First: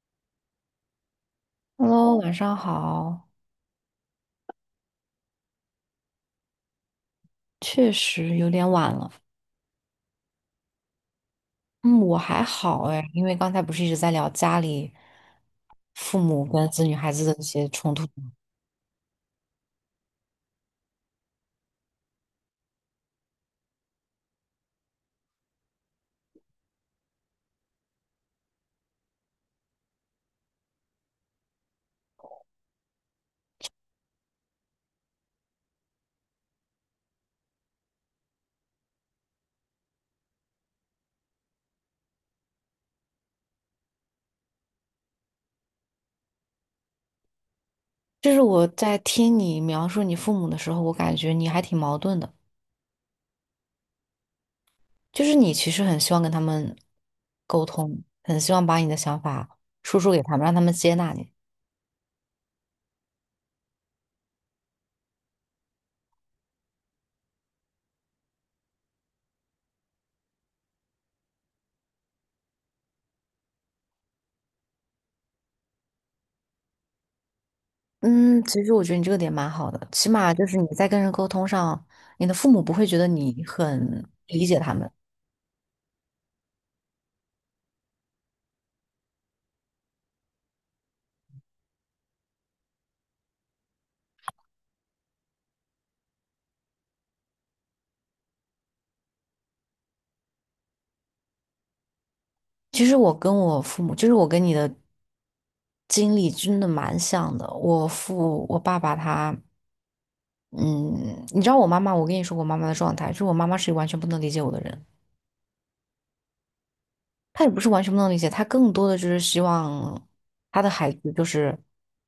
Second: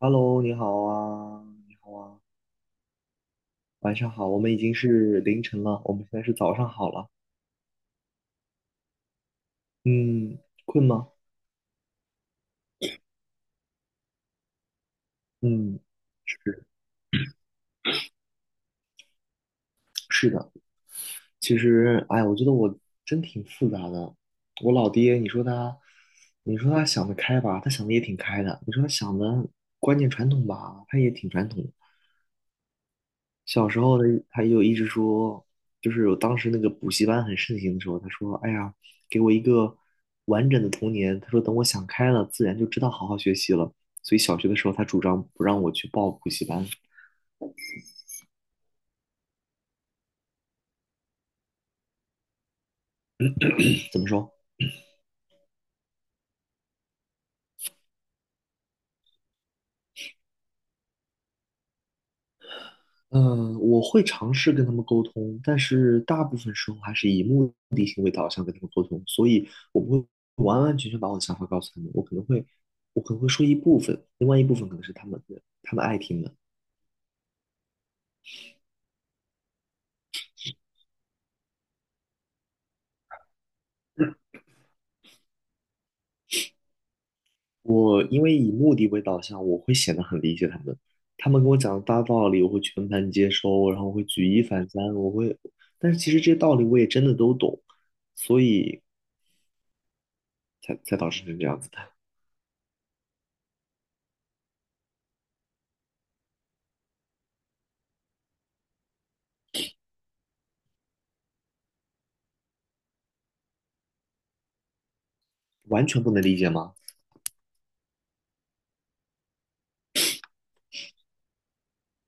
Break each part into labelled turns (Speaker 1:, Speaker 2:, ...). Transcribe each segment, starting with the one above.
Speaker 1: Hello，你好啊，你好
Speaker 2: Hello，
Speaker 1: 啊，
Speaker 2: 晚上好。
Speaker 1: 晚上好，我们已经是凌晨了，我们现在是早上好了。
Speaker 2: 确实有点晚了。
Speaker 1: 嗯，困吗？
Speaker 2: 嗯，我还好哎，因为刚才不是一直在聊家里
Speaker 1: 嗯，
Speaker 2: 父母
Speaker 1: 是
Speaker 2: 跟子女孩子的一些冲突吗？
Speaker 1: 是的，其实，哎，我觉得我真挺复杂的。我老爹，你说他，你说他想得开吧，他想的也挺开的；你说他想的观念传统吧，他也挺传统的。小时候呢，他就一直说，就是我当时那个补习班很盛行的时候，他说：“哎呀，给我一个完整的童年。”他说：“等我想开了，自然就知道好好学习了。”所以小学的时候，他主张不让我去报补习班。
Speaker 2: 就是我在听你描述你父母的时候，我感觉你还挺矛盾的。
Speaker 1: 怎么说？
Speaker 2: 就是你其实很希望跟他们沟通，很希望把你的想法输出给他们，让他们接纳你。
Speaker 1: 嗯，我会尝试跟他们沟通，但是大部分时候还是以目的性为导向跟他们沟通，所以我不会完完全全把我的想法告诉他们，我可能会，我可能会说一部分，另外一部分可能是他们的，他们爱听的。
Speaker 2: 嗯，其实我觉得你这个点蛮好的，起码就是你在跟人沟通上，你的父母不会觉得你很理解他们。
Speaker 1: 我因为以目的为导向，我会显得很理解他们。他们跟我讲的大道理，我会全盘接收，然后我会举一反三，我会，但是其实这些道理我也真的都懂，所以才导致成这样子的，
Speaker 2: 其实我跟我父母，就是我跟你的经历真的蛮像的。我爸爸他，嗯，你知道我妈妈，我跟你说我妈妈的状态，就是我妈妈是完全不能理解我的人，
Speaker 1: 完全不能理解吗？
Speaker 2: 她也不是完全不能理解，她更多的就是希望她的孩子就是，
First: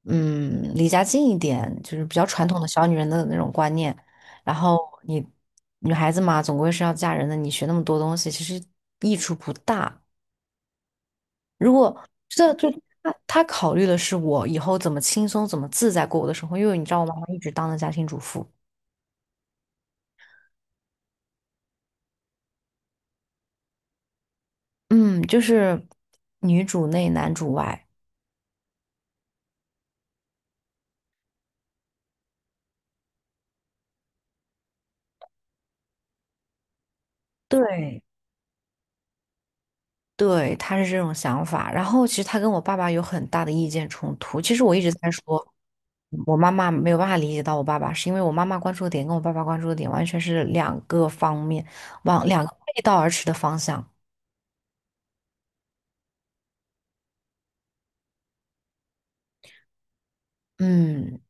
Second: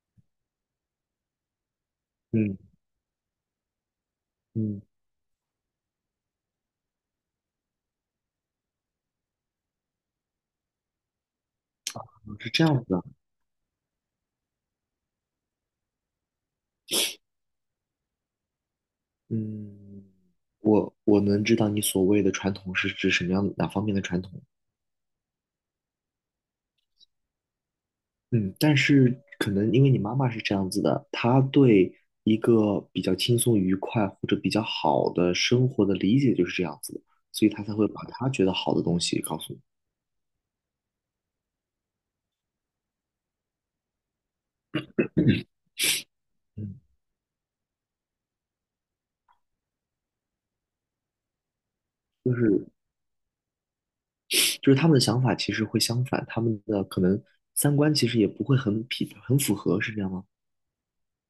Speaker 2: 离家近一点，就是比较传
Speaker 1: 嗯
Speaker 2: 统的小女人的那种观念。然后
Speaker 1: 嗯，
Speaker 2: 你女孩子嘛，总归是要嫁人的，你学那么多东西，其实益处不大。如果
Speaker 1: 是
Speaker 2: 这
Speaker 1: 这
Speaker 2: 就
Speaker 1: 样子的，
Speaker 2: 他他考虑的是我以后怎么轻松、怎么自在过我的生活，因为你知道我妈妈一直当的家庭主妇，
Speaker 1: 嗯，我能知道你所谓的传统是指什么样哪方面的传统？
Speaker 2: 嗯，就是女主内男主外，
Speaker 1: 嗯，但是可能因为你妈妈是这样子的，她对一个比较轻松愉快或者比较好的生活的理解就是这样子的，所以她才会
Speaker 2: 对，
Speaker 1: 把她觉得好的东西告诉你。
Speaker 2: 对，他是这种想法。然后其实他跟我爸爸有很大的意见冲突。其实我一直在说，我妈妈
Speaker 1: 嗯，
Speaker 2: 没有办法理解到我爸爸，是因为我妈妈关注的点跟我爸爸关注的点完全是两个方面，往
Speaker 1: 就
Speaker 2: 两个
Speaker 1: 是
Speaker 2: 背道而驰的方向。
Speaker 1: 就是他们的想法其实会相反，他们的可能三观其实也不会很符合，是这样吗？
Speaker 2: 嗯，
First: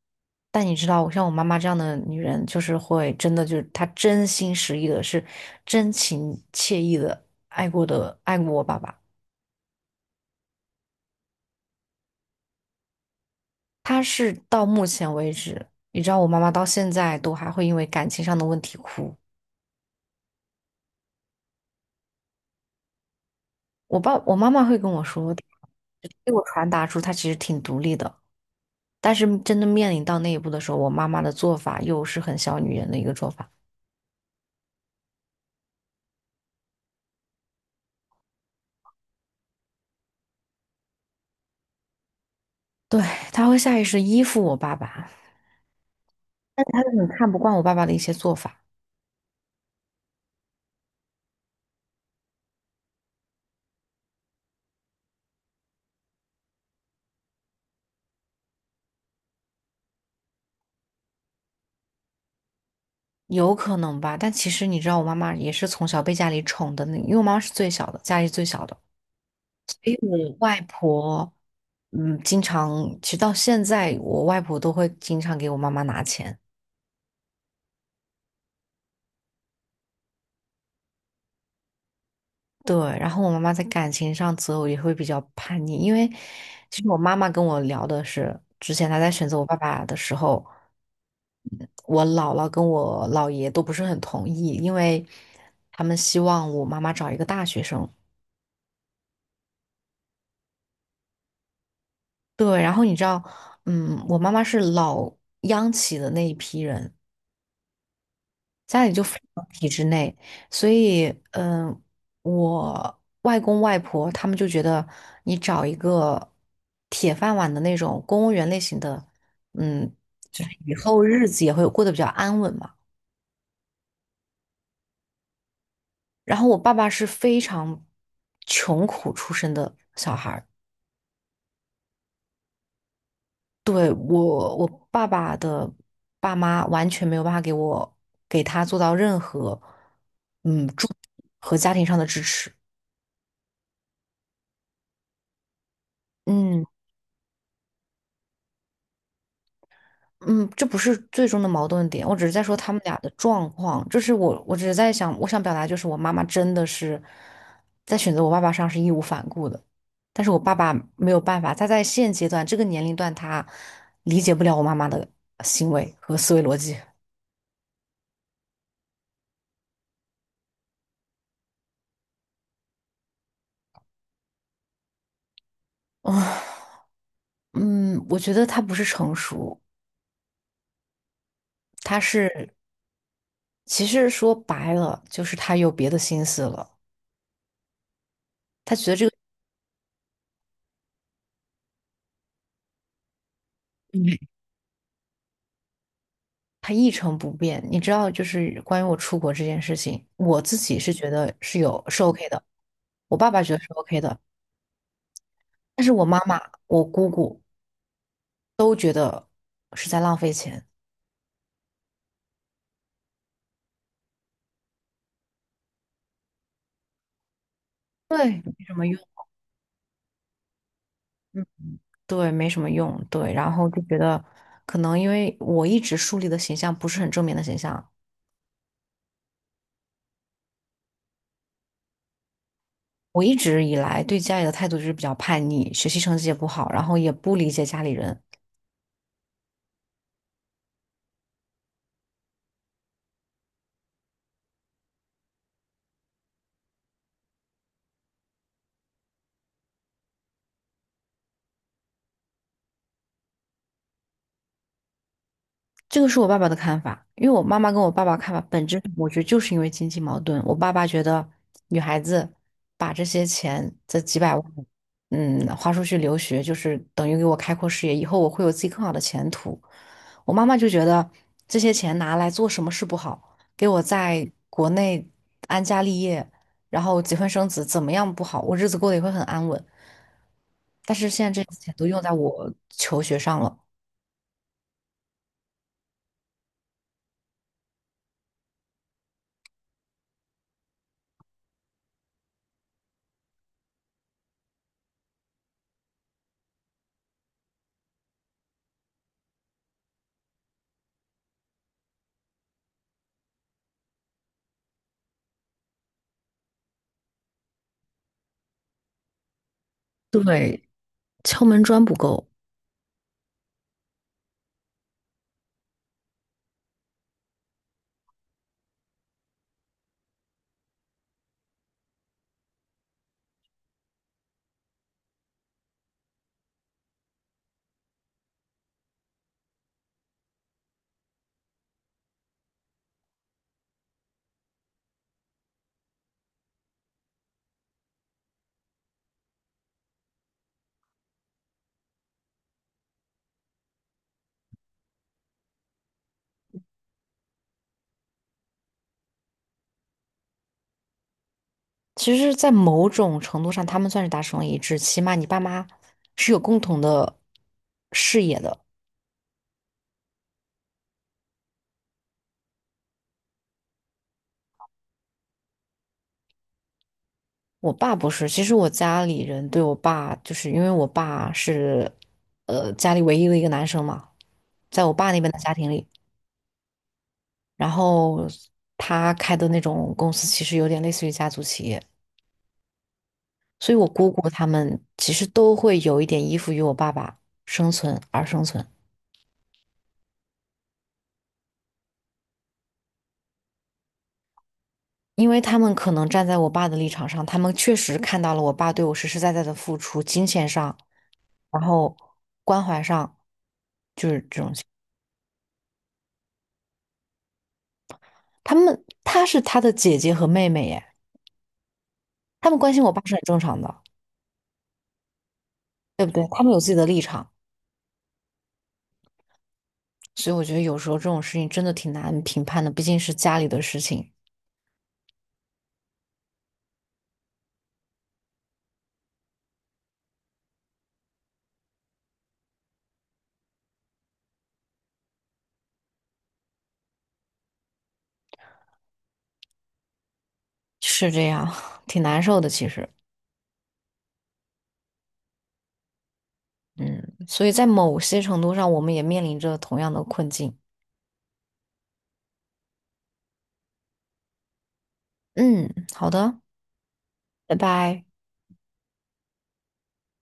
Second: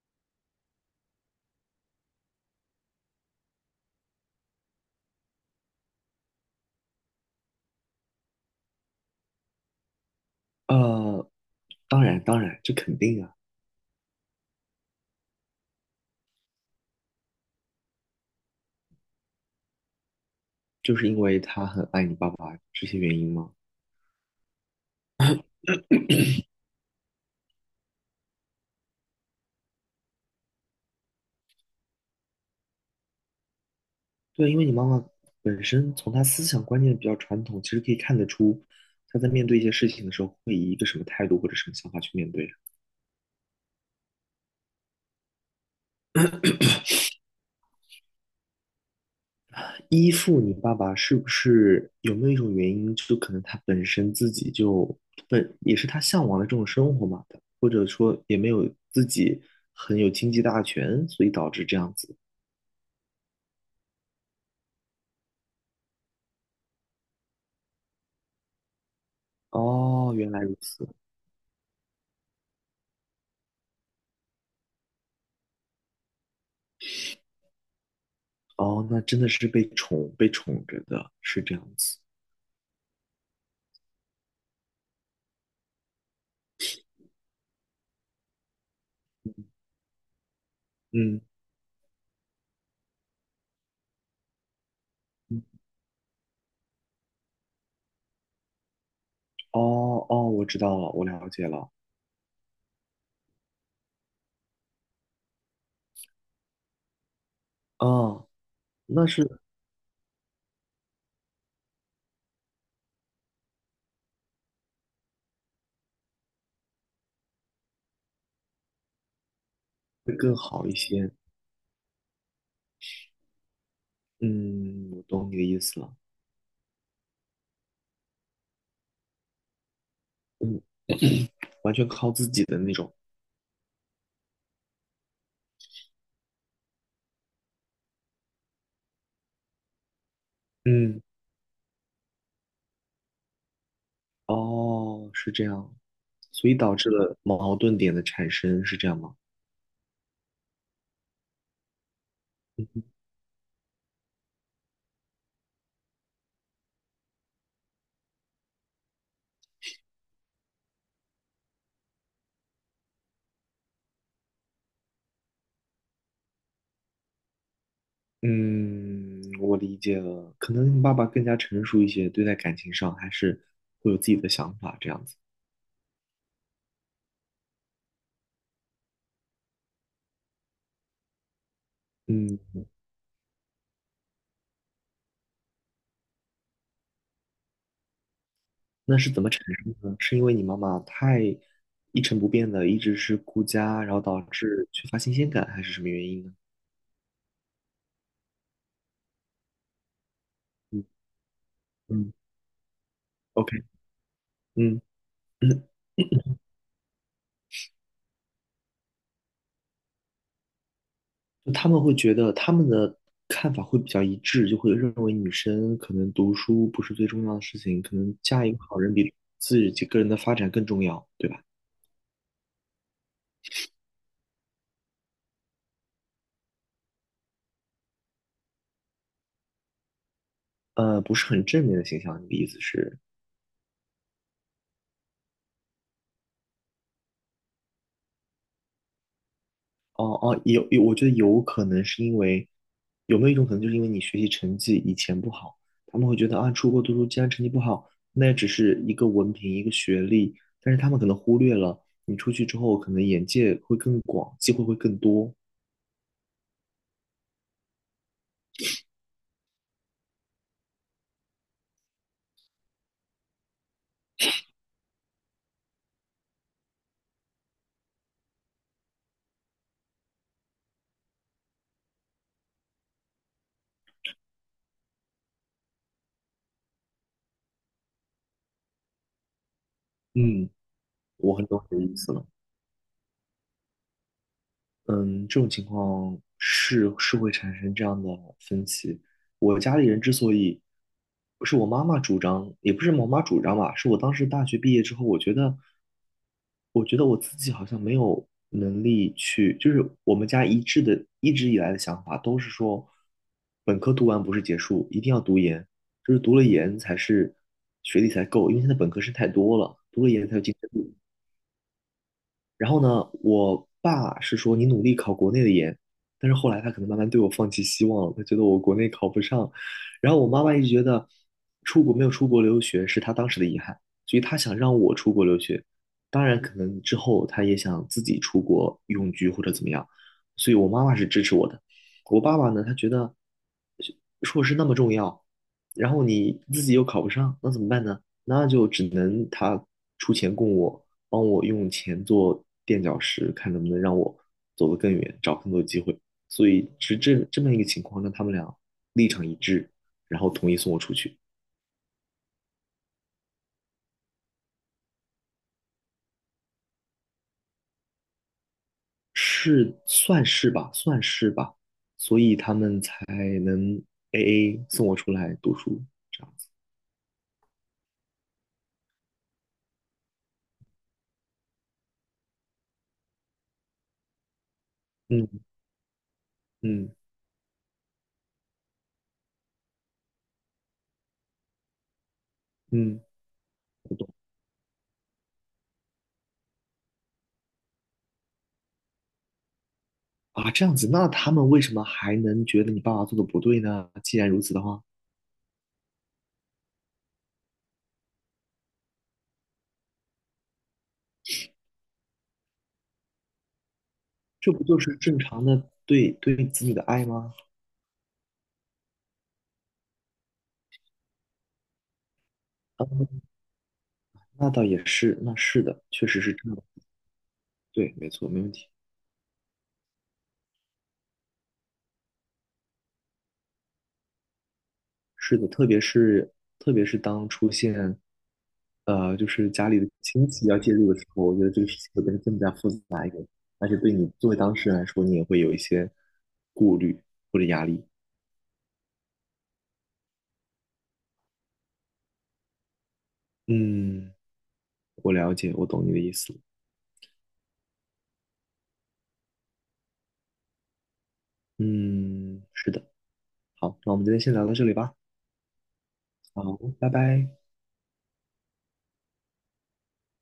Speaker 2: 但你知道，像我妈妈这样的女人，就是会真的就是她真心实意的，是真情切意的爱过我爸爸。
Speaker 1: 呃，当然当然，这肯定啊，
Speaker 2: 她是到目前为止，你知道我妈妈到现在都还会因为感情上的问题哭。
Speaker 1: 就是因为他很爱你爸爸这些原因吗？
Speaker 2: 我妈妈会跟我说，给我传达出她其实挺独立的，但是真的面临到那一步的时候，我妈妈的做法又是很小女人的一个做法。
Speaker 1: 对，因为你妈妈本身从她思想观念比较传统，其实可以看得出她在面对一些事情的时候会以一个什么态度或者什么想法去面对。
Speaker 2: 对，她会下意识地依附我爸爸，但她又很看不惯我爸爸的一些做法。
Speaker 1: 依附你爸爸是不是有没有一种原因，就可能他本身自己就本也是他向往的这种生活嘛的，或者说也没有自己很有经济大权，所以导致这样子。
Speaker 2: 有可能吧，但其实你知道，我妈妈也是从小被家里宠的那，因为我妈妈是最小的，家里最小的。所以
Speaker 1: 哦，原
Speaker 2: 我
Speaker 1: 来如
Speaker 2: 外
Speaker 1: 此。
Speaker 2: 婆，经常，其实到现在，我外婆都会经常给我妈妈拿钱。
Speaker 1: 哦，那真的是被宠着的，是这样子。
Speaker 2: 对，然后我妈妈在感情上择偶也会比较叛逆，因为其实我妈妈跟我聊的是，之前她在选择我爸爸的时候，
Speaker 1: 嗯，
Speaker 2: 嗯我姥姥跟我姥爷都不是很同意，因为
Speaker 1: 嗯
Speaker 2: 他们希望我妈妈找一个大学生。
Speaker 1: 哦哦，我知道了，我了解了。
Speaker 2: 对，然后你知道，我妈妈是老央企的那一批人，
Speaker 1: 哦，
Speaker 2: 家里就
Speaker 1: 那
Speaker 2: 非
Speaker 1: 是
Speaker 2: 常体制内，所以，我外公外婆他们就觉得你找一个铁饭碗的那种公务员类型的，嗯，
Speaker 1: 会更
Speaker 2: 就是
Speaker 1: 好
Speaker 2: 以
Speaker 1: 一
Speaker 2: 后
Speaker 1: 些。
Speaker 2: 日子也会过得比较安稳嘛。
Speaker 1: 嗯，我懂你的意思了。
Speaker 2: 然后我爸爸是非常穷苦出身的小孩儿。
Speaker 1: 嗯，完全靠自己的那种。
Speaker 2: 对，我爸爸的爸妈完全没有办法给我给他做到任何，嗯，助
Speaker 1: 嗯，
Speaker 2: 和家庭上的支持。
Speaker 1: 哦，是这样，所以
Speaker 2: 嗯
Speaker 1: 导致了矛盾点的产生，是这样吗？
Speaker 2: 嗯，这不是最终的矛盾点，我只是在说他们俩的状况。就是我只是在想，我想表达就是我妈妈真的是在选择我爸爸上是义无反顾的，但是我爸爸没有办法，他在现阶段这个年龄段，他理解不了我妈妈的行为和思维逻辑。
Speaker 1: 嗯，嗯我理解了。可能你爸爸更加成熟一些，对待感情上还是会有自己的想法这样子。
Speaker 2: 啊，嗯，我觉得他不是成熟。他
Speaker 1: 嗯，
Speaker 2: 是其实说白了，就是他有别的心思了。他觉得
Speaker 1: 那
Speaker 2: 这
Speaker 1: 是
Speaker 2: 个
Speaker 1: 怎么产生的呢？是因为你妈妈太一成不变的，一直是顾家，然后导致缺乏新鲜感，还是什么原因呢？
Speaker 2: 他一成不变。你知道，就是关于我出国这件事情，我自己
Speaker 1: 嗯
Speaker 2: 是觉得是
Speaker 1: 嗯
Speaker 2: OK 的，我爸爸
Speaker 1: ，OK,
Speaker 2: 觉得是 OK 的，
Speaker 1: 嗯。
Speaker 2: 但是
Speaker 1: 就
Speaker 2: 我妈妈、我姑姑都觉得是在浪费钱，
Speaker 1: 他们会觉得他们的看法会比较一致，就会认为女生可能读书不是最重要的事情，可能
Speaker 2: 对，
Speaker 1: 嫁一个
Speaker 2: 没什
Speaker 1: 好
Speaker 2: 么
Speaker 1: 人
Speaker 2: 用。
Speaker 1: 比自己个人的发展更重要，对吧？
Speaker 2: 嗯，对，没什么用。对，然后就觉得可能因为我一直树立的形象不是很正面的形象。
Speaker 1: 不是很正面的形象。你的意思是，
Speaker 2: 我一直以来对家里的态度就是比较叛逆，学习成绩也不好，然后也不理解家里人，
Speaker 1: 哦哦，有有，我觉得有可能是因为有没有一种可能，就是因为你学习成绩以前不好，他们会觉得啊，出国读书既然成绩不好，那也只是一个文凭一个学历，但是他们可能忽略了你出去之后，可能眼界会更广，机会会更多。
Speaker 2: 这个是我爸爸的看法，因为我妈妈跟我爸爸看法本质上我觉得就是因为经济矛盾。我爸爸觉得女孩子把这些钱，这几百万，嗯，花出去留学，就是等于给我开阔视野，以后我会有自己更好的前途。我妈妈就觉得这些钱拿来做什么事不好，给我在国内安家立业，然后结婚生子，怎么样不好，我日子过得也会很安稳。
Speaker 1: 嗯，
Speaker 2: 但是现
Speaker 1: 我
Speaker 2: 在
Speaker 1: 很
Speaker 2: 这些
Speaker 1: 懂
Speaker 2: 钱
Speaker 1: 你的
Speaker 2: 都
Speaker 1: 意
Speaker 2: 用在
Speaker 1: 思了。
Speaker 2: 我求学上了，
Speaker 1: 嗯，这种情况是会产生这样的分歧。我家里人之所以，是我妈妈主张，也不是我妈主张吧，是我当时大学毕业之后，我觉得，我觉得我自己好像没有能力去，就是我们家一致的，一直以来的想法都是说，本科读完不是结束，一定要读研，就是读了研才是学历才够，因为现在本科生太多了，读了研才有竞
Speaker 2: 对，
Speaker 1: 争力。
Speaker 2: 敲门砖不够。
Speaker 1: 然后呢，我爸是说你努力考国内的研，但是后来他可能慢慢对我放弃希望了，他觉得我国内考不上。然后我妈妈一直觉得出国没有出国留学是她当时的遗憾，所以她想让我出国留学。当然，可能之后她也想自己出国永居或者怎么样，所以我妈妈是支持我的。我爸爸呢，他觉得硕士那么重要，然后你自己又考不上，那怎么办呢？那就只能他出钱供我。帮我用钱做垫脚石，看能不能让我走得更远，找更多机会。所以是这么一个情况，让他们俩立场一致，然后同意送我出去，
Speaker 2: 其实，在某种程度上，他们算是达成了一致，起码你爸妈是有共同的视野的。
Speaker 1: 是算是吧，算是吧。所以他们才能 AA 送我出来读书这样子。
Speaker 2: 我爸不是，其实我家里人对我爸，就是因为我爸是，家里唯一的一个男生嘛，在我爸那边的
Speaker 1: 嗯
Speaker 2: 家庭里，
Speaker 1: 嗯
Speaker 2: 然后他开的那种公司其实有点类似于家族企业，
Speaker 1: 嗯，
Speaker 2: 所以我
Speaker 1: 我懂
Speaker 2: 姑姑他们其实都会有一点依附于我爸爸生存而生存。
Speaker 1: 啊，这样子，那他们为什么还能觉得你爸爸做的不对呢？既然如此的话，
Speaker 2: 因为他们可能站在我爸的立场上，他们确实看到了我爸对我实实在在的付出，金钱上，然后关怀上，
Speaker 1: 这不就是正常的对子女的爱吗？啊
Speaker 2: 他们是他的姐姐和妹妹耶，他们关心我爸是很正常的，
Speaker 1: 那倒也是，那是的，
Speaker 2: 对
Speaker 1: 确
Speaker 2: 不
Speaker 1: 实
Speaker 2: 对？
Speaker 1: 是
Speaker 2: 他
Speaker 1: 这
Speaker 2: 们
Speaker 1: 样
Speaker 2: 有
Speaker 1: 的。
Speaker 2: 自己的立场，
Speaker 1: 对，没错，没问题。
Speaker 2: 所以我觉得有时候这种事情真的挺难评判的，毕竟是家里的事情，
Speaker 1: 是的，特别是当出现就是家里的亲戚要介入的时候，我觉得这个事情会变得更加复杂一点，而且对你作为当事人来说，你也会有一些顾虑或者压力。
Speaker 2: 是这样，挺难受的其实，
Speaker 1: 嗯，我了解，我懂你的意思。
Speaker 2: 嗯，所以在某些程度上，我们也面临着同样的困境，
Speaker 1: 嗯，是的。好，那我们今天先聊到这里吧。
Speaker 2: 嗯，好的，
Speaker 1: 好，拜拜。
Speaker 2: 拜拜。